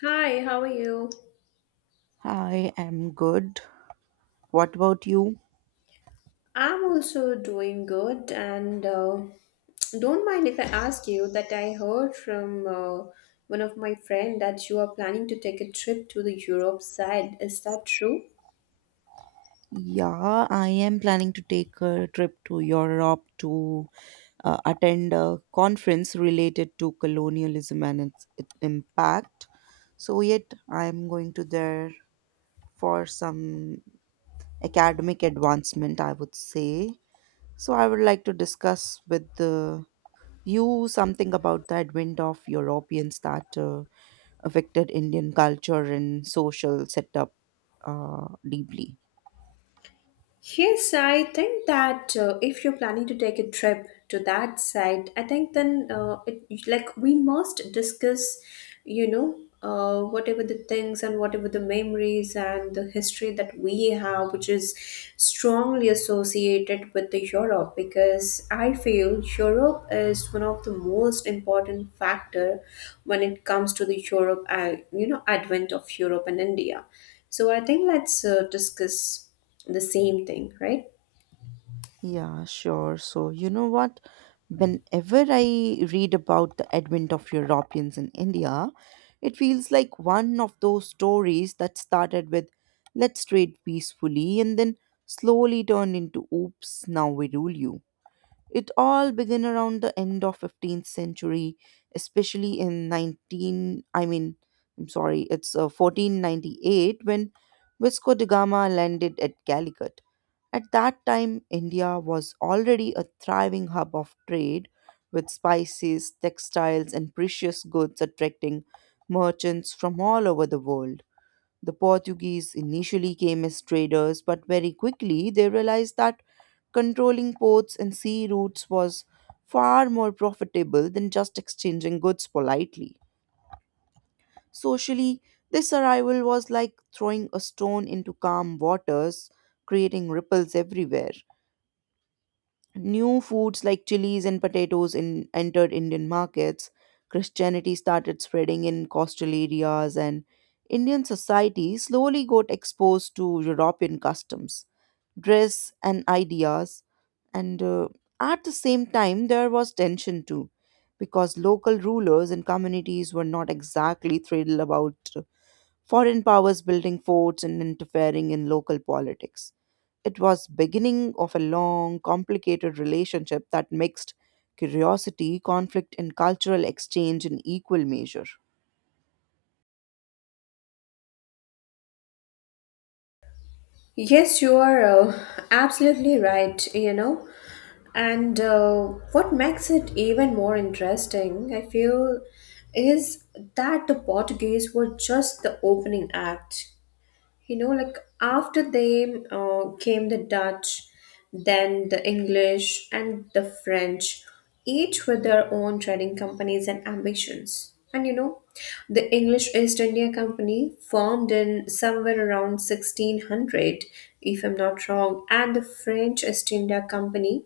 Hi, how are you? I am good. What about you? I'm also doing good, and don't mind if I ask you that I heard from one of my friend that you are planning to take a trip to the Europe side. Is that true? Yeah, I am planning to take a trip to Europe to attend a conference related to colonialism and its impact. So, yet, I am going to there for some academic advancement, I would say. So, I would like to discuss with you something about the advent of Europeans that affected Indian culture and social setup deeply. Yes, I think that if you're planning to take a trip to that site, I think then it, like we must discuss, you know, whatever the things and whatever the memories and the history that we have, which is strongly associated with the Europe, because I feel Europe is one of the most important factor when it comes to the Europe, advent of Europe and India. So I think let's discuss the same thing, right? Yeah, sure. So, you know what? Whenever I read about the advent of Europeans in India, it feels like one of those stories that started with let's trade peacefully and then slowly turned into oops, now we rule you. It all began around the end of 15th century, especially in 19 I mean I'm sorry, it's uh, 1498 when Vasco da Gama landed at Calicut. At that time, India was already a thriving hub of trade with spices, textiles, and precious goods attracting merchants from all over the world. The Portuguese initially came as traders, but very quickly they realized that controlling ports and sea routes was far more profitable than just exchanging goods politely. Socially, this arrival was like throwing a stone into calm waters, creating ripples everywhere. New foods like chilies and potatoes entered Indian markets. Christianity started spreading in coastal areas, and Indian society slowly got exposed to European customs dress, and ideas. And At the same time, there was tension too, because local rulers and communities were not exactly thrilled about foreign powers building forts and interfering in local politics. It was beginning of a long, complicated relationship that mixed curiosity, conflict, and cultural exchange in equal measure. Yes, you are absolutely right, you know. And What makes it even more interesting, I feel, is that the Portuguese were just the opening act. You know, like after them came the Dutch, then the English and the French, each with their own trading companies and ambitions. And you know, the English East India Company formed in somewhere around 1600, if I'm not wrong, and the French East India Company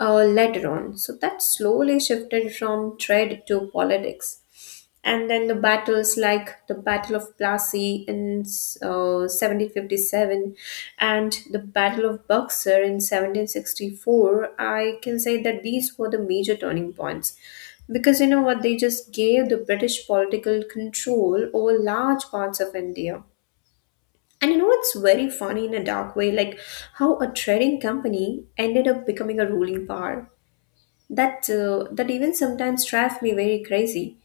later on, so that slowly shifted from trade to politics. And then the battles like the Battle of Plassey in 1757 and the Battle of Buxar in 1764, I can say that these were the major turning points. Because you know what, they just gave the British political control over large parts of India. And you know what's very funny in a dark way, like how a trading company ended up becoming a ruling power. That even sometimes drives me very crazy.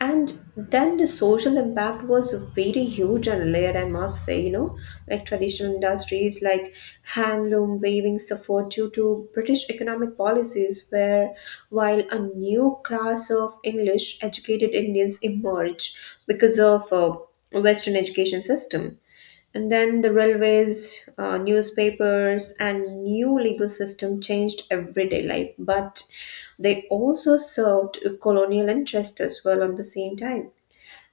And then the social impact was very huge and layered, I must say, you know, like traditional industries like handloom weaving suffered due to British economic policies, where while a new class of English educated Indians emerged because of western education system. And then the railways, newspapers, and new legal system changed everyday life, but they also served a colonial interest as well on the same time.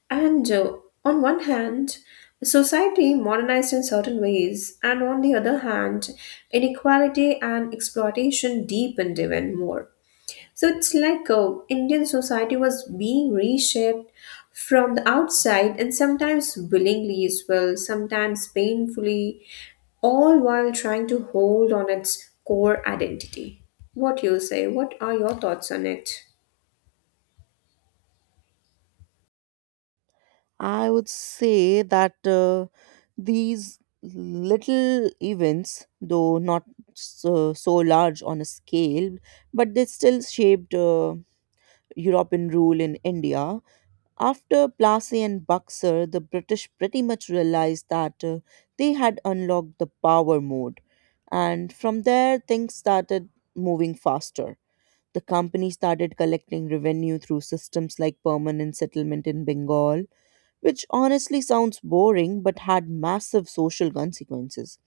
And On one hand, society modernized in certain ways, and on the other hand, inequality and exploitation deepened even more. So it's like Indian society was being reshaped from the outside and sometimes willingly as well, sometimes painfully, all while trying to hold on its core identity. What you say? What are your thoughts on it? I would say that these little events, though not so large on a scale, but they still shaped European rule in India. After Plassey and Buxar, the British pretty much realized that they had unlocked the power mode. And from there, things started moving faster. The company started collecting revenue through systems like permanent settlement in Bengal, which honestly sounds boring but had massive social consequences.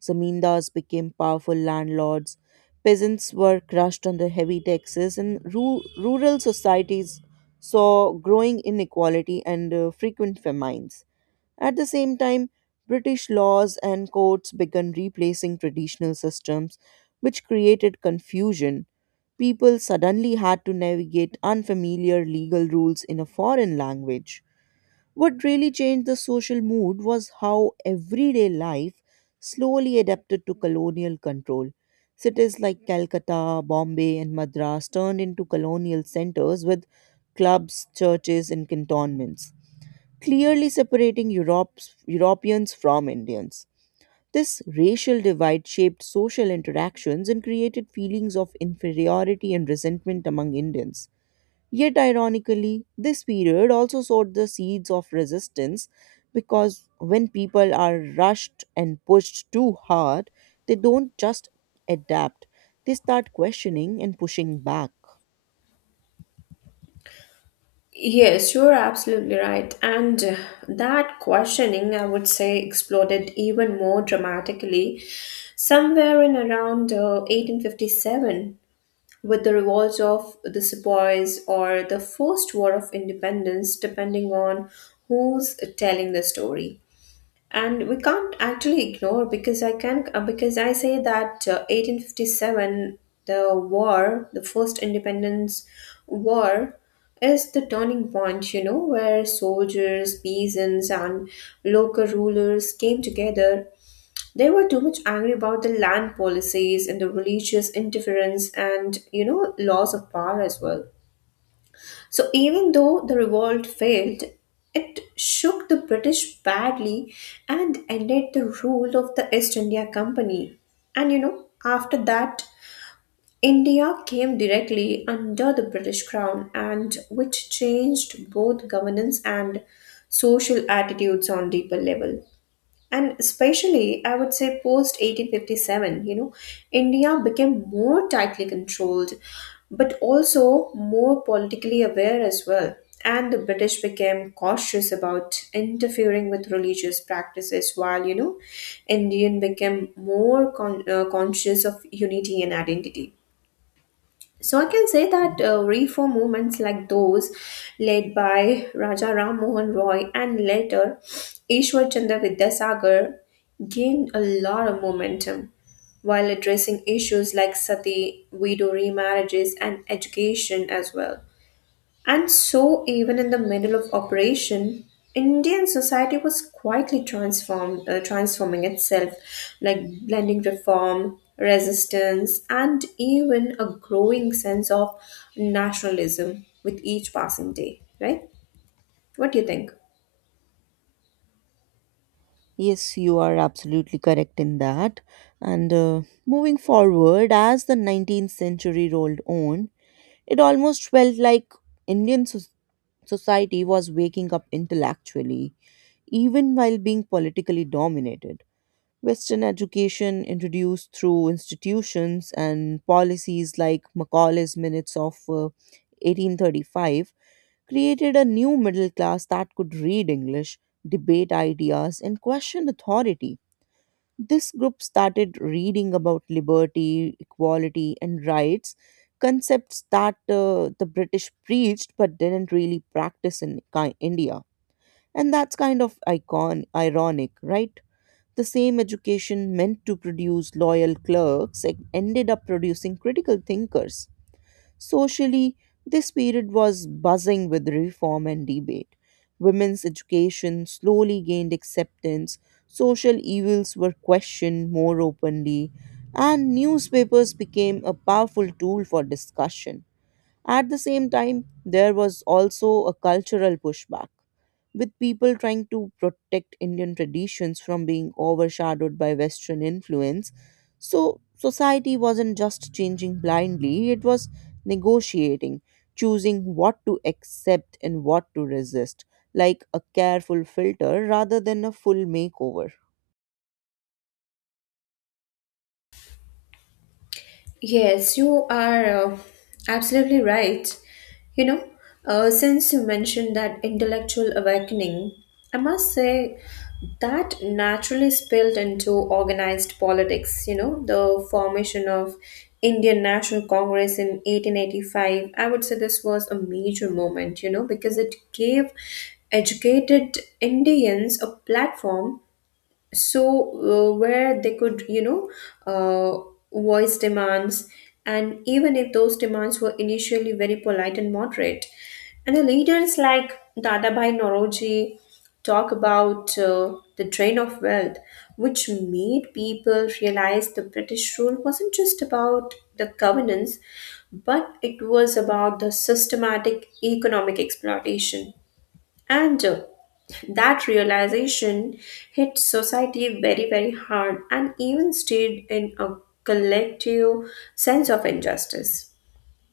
Zamindars became powerful landlords, peasants were crushed under heavy taxes, and rural societies saw growing inequality and frequent famines. At the same time, British laws and courts began replacing traditional systems, which created confusion. People suddenly had to navigate unfamiliar legal rules in a foreign language. What really changed the social mood was how everyday life slowly adapted to colonial control. Cities like Calcutta, Bombay, and Madras turned into colonial centers with clubs, churches, and cantonments, clearly separating Europeans from Indians. This racial divide shaped social interactions and created feelings of inferiority and resentment among Indians. Yet, ironically, this period also sowed the seeds of resistance because when people are rushed and pushed too hard, they don't just adapt, they start questioning and pushing back. Yes, you're absolutely right. And That questioning, I would say, exploded even more dramatically somewhere in around 1857 with the revolts of the Sepoys or the First War of Independence, depending on who's telling the story. And we can't actually ignore, because I can because I say that 1857, the war, the first independence war, is the turning point. You know, where soldiers, peasants, and local rulers came together, they were too much angry about the land policies and the religious interference and, you know, loss of power as well. So even though the revolt failed, it shook the British badly and ended the rule of the East India Company. And, you know, after that, India came directly under the British crown, and which changed both governance and social attitudes on deeper level. And especially, I would say, post 1857, you know, India became more tightly controlled, but also more politically aware as well. And the British became cautious about interfering with religious practices, while, you know, Indian became more conscious of unity and identity. So I can say that reform movements like those led by Raja Ram Mohan Roy and later Ishwar Chandra Vidyasagar gained a lot of momentum while addressing issues like sati, widow remarriages, and education as well. And so, even in the middle of operation, Indian society was quietly transforming itself, like blending reform, resistance, and even a growing sense of nationalism with each passing day. Right? What do you think? Yes, you are absolutely correct in that. And Moving forward, as the 19th century rolled on, it almost felt like Indian society was waking up intellectually, even while being politically dominated. Western education introduced through institutions and policies like Macaulay's Minutes of 1835 created a new middle class that could read English, debate ideas, and question authority. This group started reading about liberty, equality, and rights, concepts that the British preached but didn't really practice in India. And that's kind of icon ironic, right? The same education meant to produce loyal clerks ended up producing critical thinkers. Socially, this period was buzzing with reform and debate. Women's education slowly gained acceptance, social evils were questioned more openly, and newspapers became a powerful tool for discussion. At the same time, there was also a cultural pushback with people trying to protect Indian traditions from being overshadowed by Western influence. So, society wasn't just changing blindly, it was negotiating, choosing what to accept and what to resist, like a careful filter rather than a full makeover. Yes, you are absolutely right. You know, since you mentioned that intellectual awakening, I must say that naturally spilled into organized politics. You know, the formation of Indian National Congress in 1885. I would say this was a major moment, you know, because it gave educated Indians a platform, where they could uh, voice demands. And even if those demands were initially very polite and moderate, and the leaders like Dadabhai Naroji talk about the drain of wealth, which made people realize the British rule wasn't just about the governance, but it was about the systematic economic exploitation. And That realization hit society very, very hard and even stayed in a collective sense of injustice.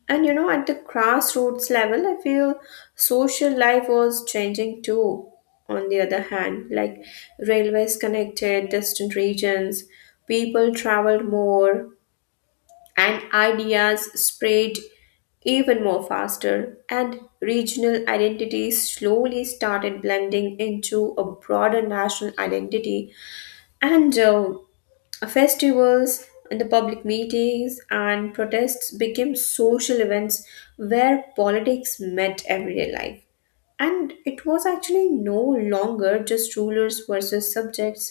And you know, at the grassroots level, I feel social life was changing too. On the other hand, like railways connected distant regions, people traveled more, and ideas spread even more faster, and regional identities slowly started blending into a broader national identity. And Festivals and the public meetings and protests became social events where politics met everyday life, and it was actually no longer just rulers versus subjects,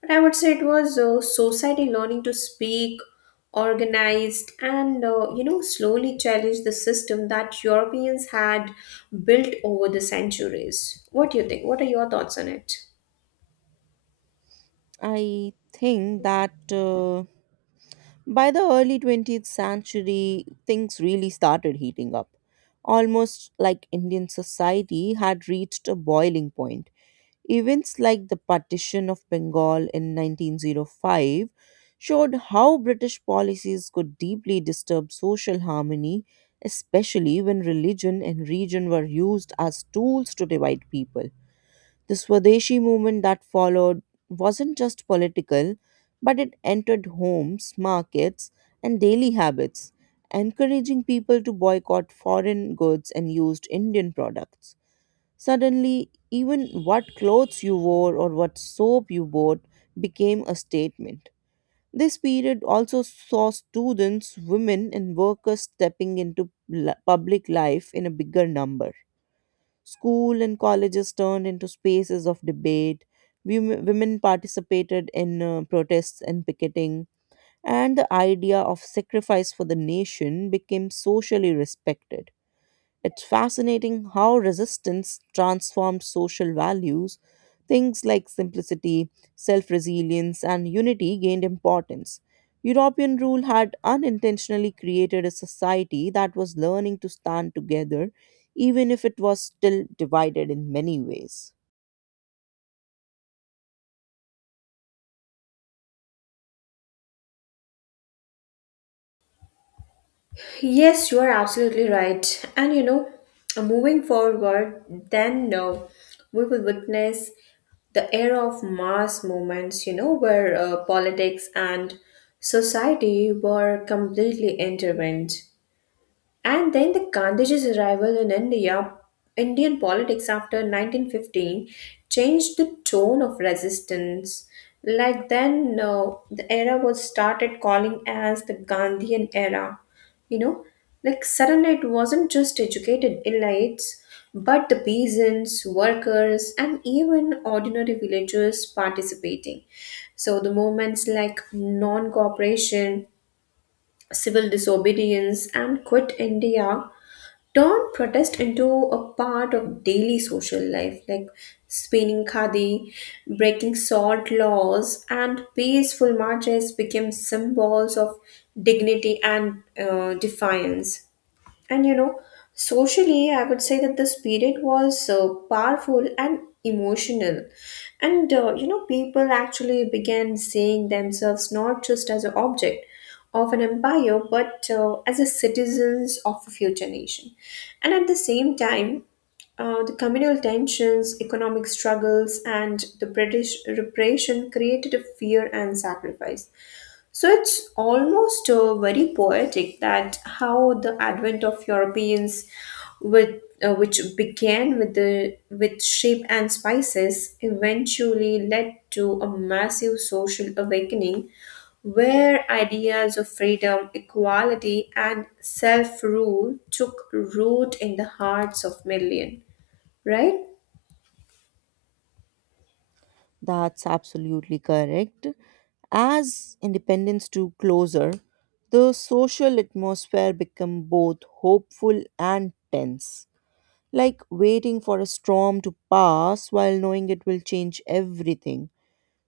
but I would say it was society learning to speak organized and, you know, slowly challenge the system that Europeans had built over the centuries. What do you think? What are your thoughts on it? I think that by the early 20th century, things really started heating up. Almost like Indian society had reached a boiling point. Events like the partition of Bengal in 1905 showed how British policies could deeply disturb social harmony, especially when religion and region were used as tools to divide people. The Swadeshi movement that followed wasn't just political, but it entered homes, markets, and daily habits, encouraging people to boycott foreign goods and used Indian products. Suddenly, even what clothes you wore or what soap you bought became a statement. This period also saw students, women, and workers stepping into public life in a bigger number. School and colleges turned into spaces of debate. Women participated in protests and picketing, and the idea of sacrifice for the nation became socially respected. It's fascinating how resistance transformed social values. Things like simplicity, self resilience, and unity gained importance. European rule had unintentionally created a society that was learning to stand together, even if it was still divided in many ways. Yes, you are absolutely right. And you know, moving forward, then no, we will witness the era of mass movements, you know, where politics and society were completely intertwined. And then the Gandhiji's arrival in India, Indian politics after 1915 changed the tone of resistance. Like then, the era was started calling as the Gandhian era. You know, like suddenly it wasn't just educated elites, but the peasants, workers, and even ordinary villagers participating. So the movements like non cooperation, civil disobedience, and Quit India turned protest into a part of daily social life, like spinning khadi, breaking salt laws, and peaceful marches became symbols of dignity and defiance. And you know, socially, I would say that the spirit was powerful and emotional. And You know, people actually began seeing themselves not just as an object of an empire, but as a citizens of a future nation. And at the same time, the communal tensions, economic struggles, and the British repression created a fear and sacrifice. So it's almost very poetic that how the advent of Europeans, with which began with the with sheep and spices, eventually led to a massive social awakening, where ideas of freedom, equality, and self rule took root in the hearts of millions. Right? That's absolutely correct. As independence drew closer, the social atmosphere became both hopeful and tense, like waiting for a storm to pass while knowing it will change everything.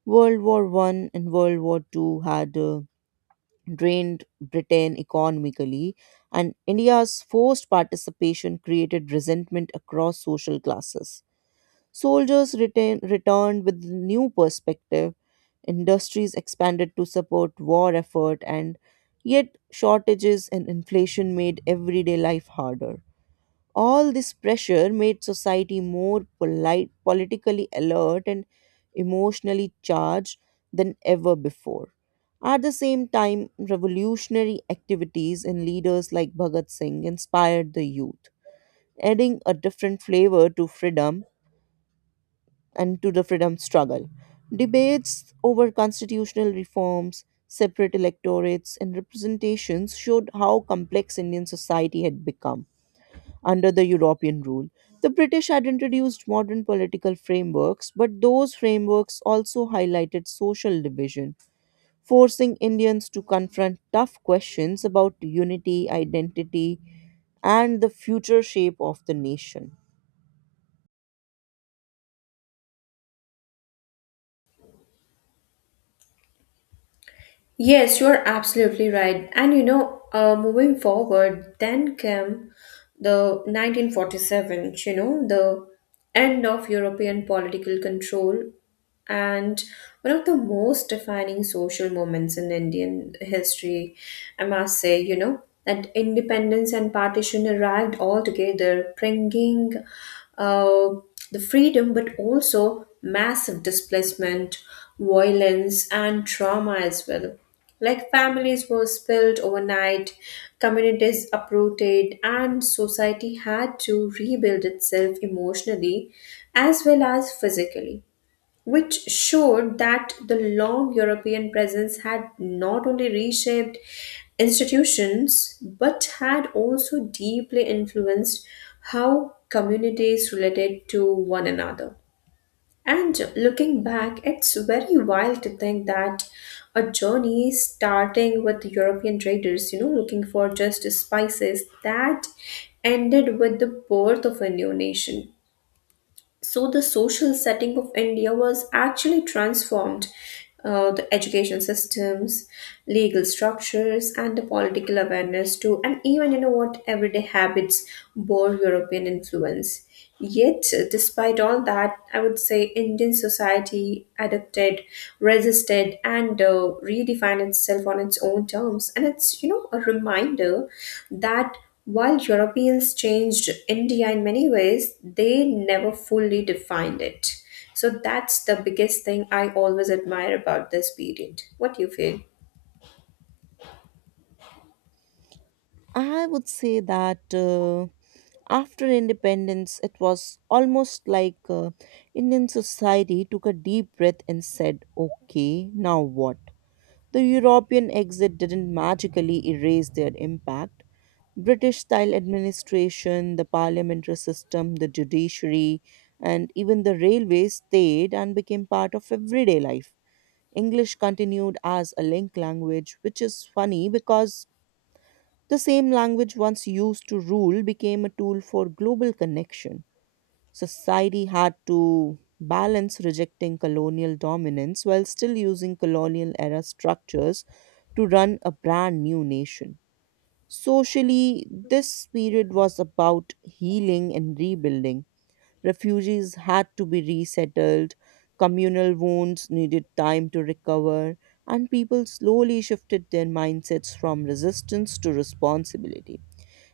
World War One and World War Two had drained Britain economically, and India's forced participation created resentment across social classes. Soldiers returned with new perspective, industries expanded to support war effort, and yet shortages and inflation made everyday life harder. All this pressure made society more polite, politically alert, and emotionally charged than ever before. At the same time, revolutionary activities and leaders like Bhagat Singh inspired the youth, adding a different flavor to freedom and to the freedom struggle. Debates over constitutional reforms, separate electorates, and representations showed how complex Indian society had become under the European rule. The British had introduced modern political frameworks, but those frameworks also highlighted social division, forcing Indians to confront tough questions about unity, identity, and the future shape of the nation. Yes, you're absolutely right. And you know, moving forward, then came the 1947, you know, the end of European political control and one of the most defining social moments in Indian history, I must say, you know, that independence and partition arrived all together, bringing uh, the freedom but also massive displacement, violence, and trauma as well. Like families were spilled overnight, communities uprooted, and society had to rebuild itself emotionally as well as physically, which showed that the long European presence had not only reshaped institutions but had also deeply influenced how communities related to one another. And looking back, it's very wild to think that a journey starting with European traders, you know, looking for just spices, that ended with the birth of a new nation. So the social setting of India was actually transformed. The education systems, legal structures, and the political awareness too, and even you know what everyday habits bore European influence. Yet, despite all that, I would say Indian society adapted, resisted, and redefined itself on its own terms. And it's, you know, a reminder that while Europeans changed India in many ways, they never fully defined it. So that's the biggest thing I always admire about this period. What do you feel? I would say that after independence, it was almost like Indian society took a deep breath and said, okay, now what? The European exit didn't magically erase their impact. British style administration, the parliamentary system, the judiciary, and even the railways stayed and became part of everyday life. English continued as a link language, which is funny because the same language once used to rule became a tool for global connection. Society had to balance rejecting colonial dominance while still using colonial era structures to run a brand new nation. Socially, this period was about healing and rebuilding. Refugees had to be resettled, communal wounds needed time to recover, and people slowly shifted their mindsets from resistance to responsibility.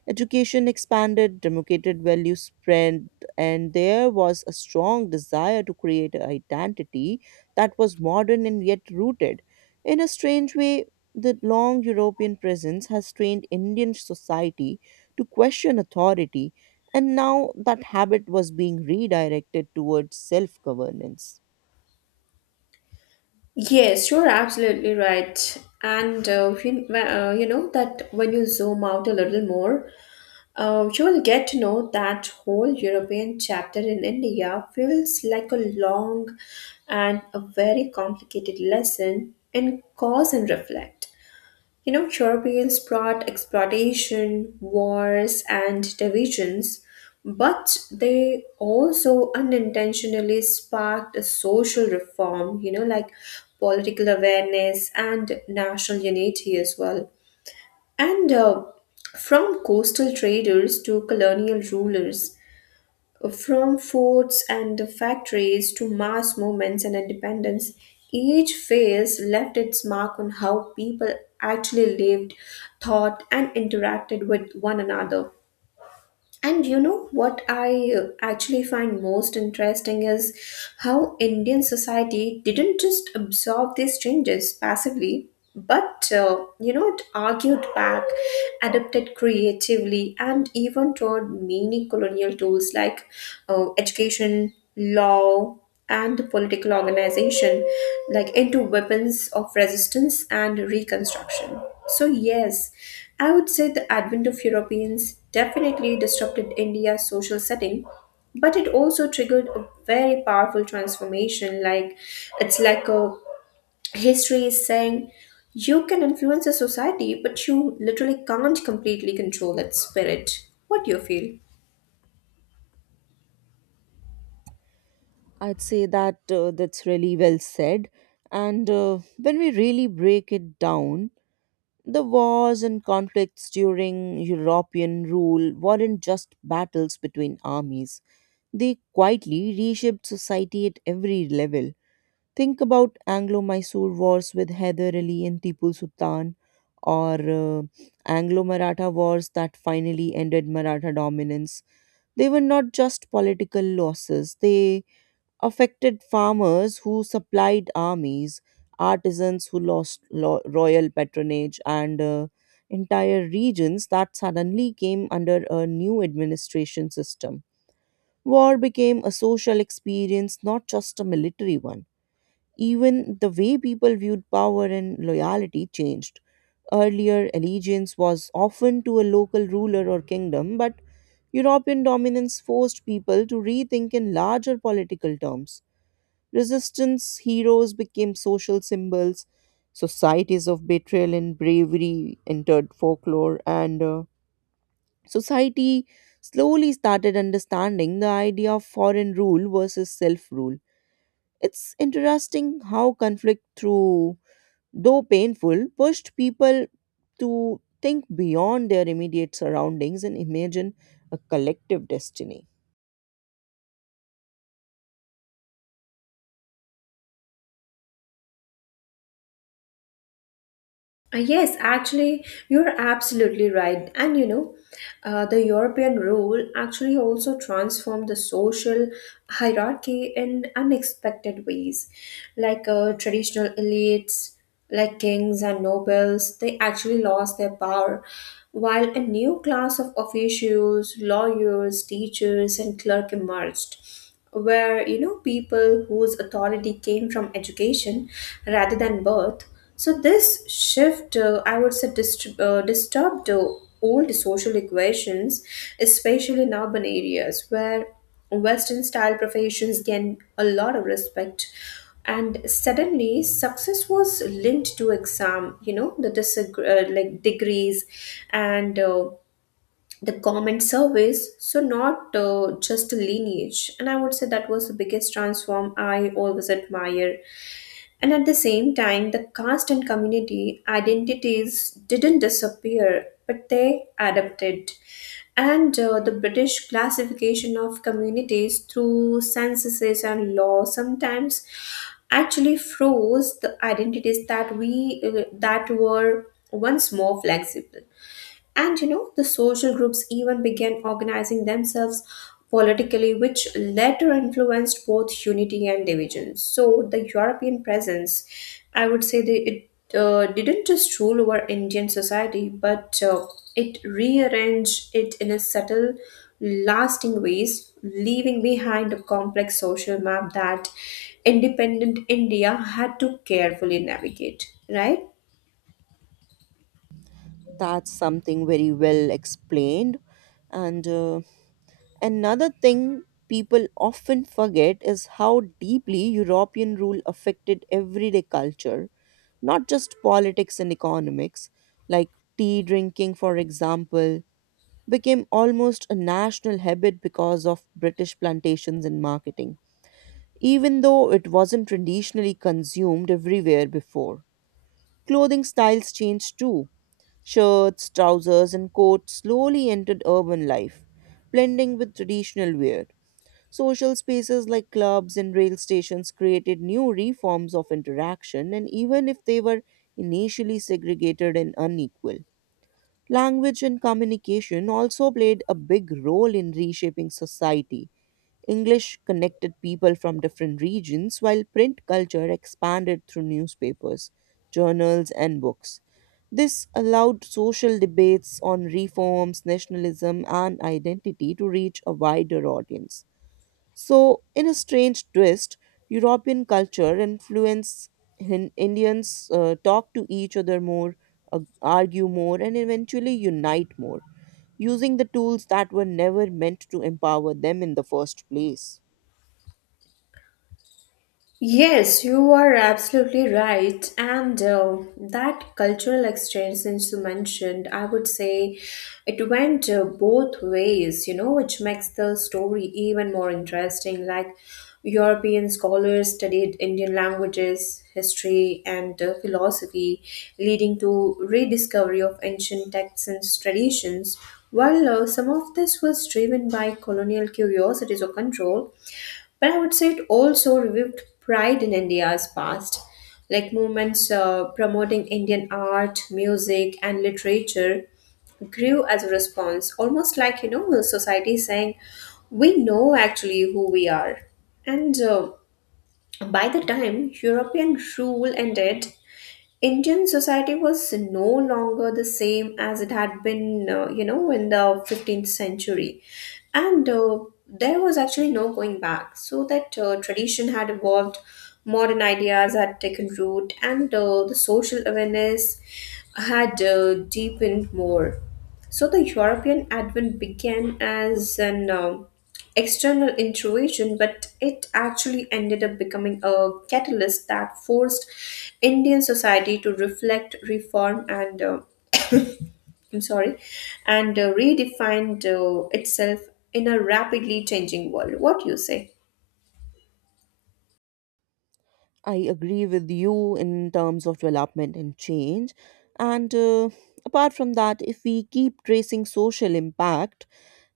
Education expanded, democratic values spread, and there was a strong desire to create an identity that was modern and yet rooted. In a strange way, the long European presence has trained Indian society to question authority, and now that habit was being redirected towards self governance. Yes, you're absolutely right. And you know that when you zoom out a little more, you will get to know that whole European chapter in India feels like a long and a very complicated lesson in cause and reflect. You know, Europeans brought exploitation, wars, and divisions, but they also unintentionally sparked a social reform, you know, like political awareness and national unity as well. And From coastal traders to colonial rulers, from forts and the factories to mass movements and independence, each phase left its mark on how people actually lived, thought, and interacted with one another. And you know what I actually find most interesting is how Indian society didn't just absorb these changes passively, but, you know, it argued back, adapted creatively, and even taught many colonial tools like education, law, and political organization like into weapons of resistance and reconstruction. So yes, I would say the advent of Europeans definitely disrupted India's social setting, but it also triggered a very powerful transformation. Like it's like a, history is saying, you can influence a society but you literally can't completely control its spirit. What do you feel? I'd say that that's really well said. And When we really break it down, the wars and conflicts during European rule weren't just battles between armies. They quietly reshaped society at every level. Think about Anglo-Mysore wars with Hyder Ali and Tipu Sultan or Anglo-Maratha wars that finally ended Maratha dominance. They were not just political losses. They affected farmers who supplied armies, artisans who lost royal patronage, and entire regions that suddenly came under a new administration system. War became a social experience, not just a military one. Even the way people viewed power and loyalty changed. Earlier, allegiance was often to a local ruler or kingdom, but European dominance forced people to rethink in larger political terms. Resistance heroes became social symbols. Societies of betrayal and bravery entered folklore, and society slowly started understanding the idea of foreign rule versus self rule. It's interesting how conflict, through though painful, pushed people to think beyond their immediate surroundings and imagine a collective destiny. Yes, actually, you're absolutely right. And you know, the European rule actually also transformed the social hierarchy in unexpected ways. Like traditional elites, like kings and nobles, they actually lost their power, while a new class of officials, lawyers, teachers, and clerk emerged, where you know people whose authority came from education rather than birth. So this shift, I would say, disturbed old social equations, especially in urban areas where western style professions gain a lot of respect. And suddenly success was linked to exam, you know, the disagree like degrees and, the common service, so not just lineage. And I would say that was the biggest transform I always admire. And at the same time, the caste and community identities didn't disappear but they adapted. And The British classification of communities through censuses and law sometimes actually froze the identities that we that were once more flexible. And you know, the social groups even began organizing themselves politically, which later influenced both unity and division. So, the European presence, I would say, that it didn't just rule over Indian society, but it rearranged it in a subtle, lasting ways, leaving behind a complex social map that independent India had to carefully navigate, right? That's something very well explained and Another thing people often forget is how deeply European rule affected everyday culture, not just politics and economics, like tea drinking, for example, became almost a national habit because of British plantations and marketing, even though it wasn't traditionally consumed everywhere before. Clothing styles changed too. Shirts, trousers, and coats slowly entered urban life, blending with traditional wear. Social spaces like clubs and rail stations created new reforms of interaction, and even if they were initially segregated and unequal, language and communication also played a big role in reshaping society. English connected people from different regions, while print culture expanded through newspapers, journals, and books. This allowed social debates on reforms, nationalism, and identity to reach a wider audience. So, in a strange twist, European culture influence Indians talk to each other more, argue more, and eventually unite more, using the tools that were never meant to empower them in the first place. Yes, you are absolutely right. And That cultural exchange, since you mentioned, I would say it went both ways, you know, which makes the story even more interesting. Like, European scholars studied Indian languages, history, and philosophy, leading to rediscovery of ancient texts and traditions. While some of this was driven by colonial curiosities or control, but I would say it also revived pride in India's past, like movements promoting Indian art, music, and literature grew as a response, almost like you know society saying, "We know actually who we are." And By the time European rule ended, Indian society was no longer the same as it had been, you know, in the 15th century. And There was actually no going back. So that tradition had evolved, modern ideas had taken root, and the social awareness had deepened more. So the European Advent began as an external intrusion, but it actually ended up becoming a catalyst that forced Indian society to reflect, reform, I'm sorry, and redefined itself in a rapidly changing world. What do you say? I agree with you in terms of development and change. And Apart from that, if we keep tracing social impact,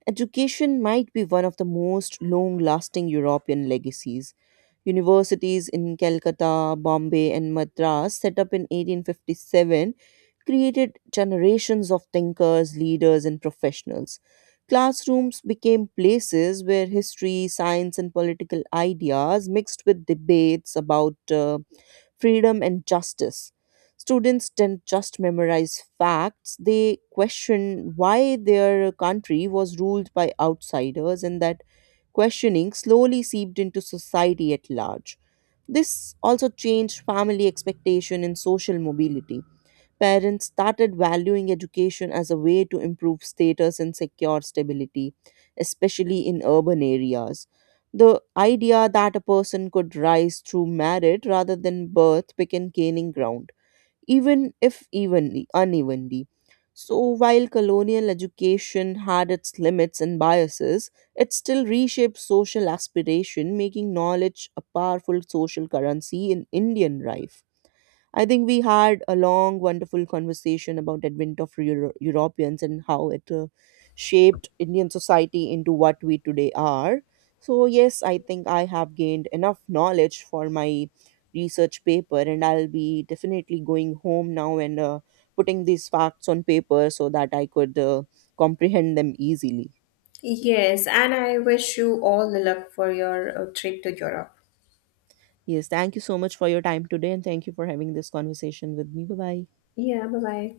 education might be one of the most long lasting European legacies. Universities in Calcutta, Bombay, and Madras, set up in 1857, created generations of thinkers, leaders, and professionals. Classrooms became places where history, science, and political ideas mixed with debates about freedom and justice. Students didn't just memorize facts, they questioned why their country was ruled by outsiders, and that questioning slowly seeped into society at large. This also changed family expectation and social mobility. Parents started valuing education as a way to improve status and secure stability, especially in urban areas. The idea that a person could rise through merit rather than birth began gaining ground, even if unevenly. So, while colonial education had its limits and biases, it still reshaped social aspiration, making knowledge a powerful social currency in Indian life. I think we had a long, wonderful conversation about advent of Europeans and how it shaped Indian society into what we today are. So yes, I think I have gained enough knowledge for my research paper, and I'll be definitely going home now and putting these facts on paper so that I could comprehend them easily. Yes, and I wish you all the luck for your trip to Europe. Yes, thank you so much for your time today, and thank you for having this conversation with me. Bye bye. Yeah, bye bye.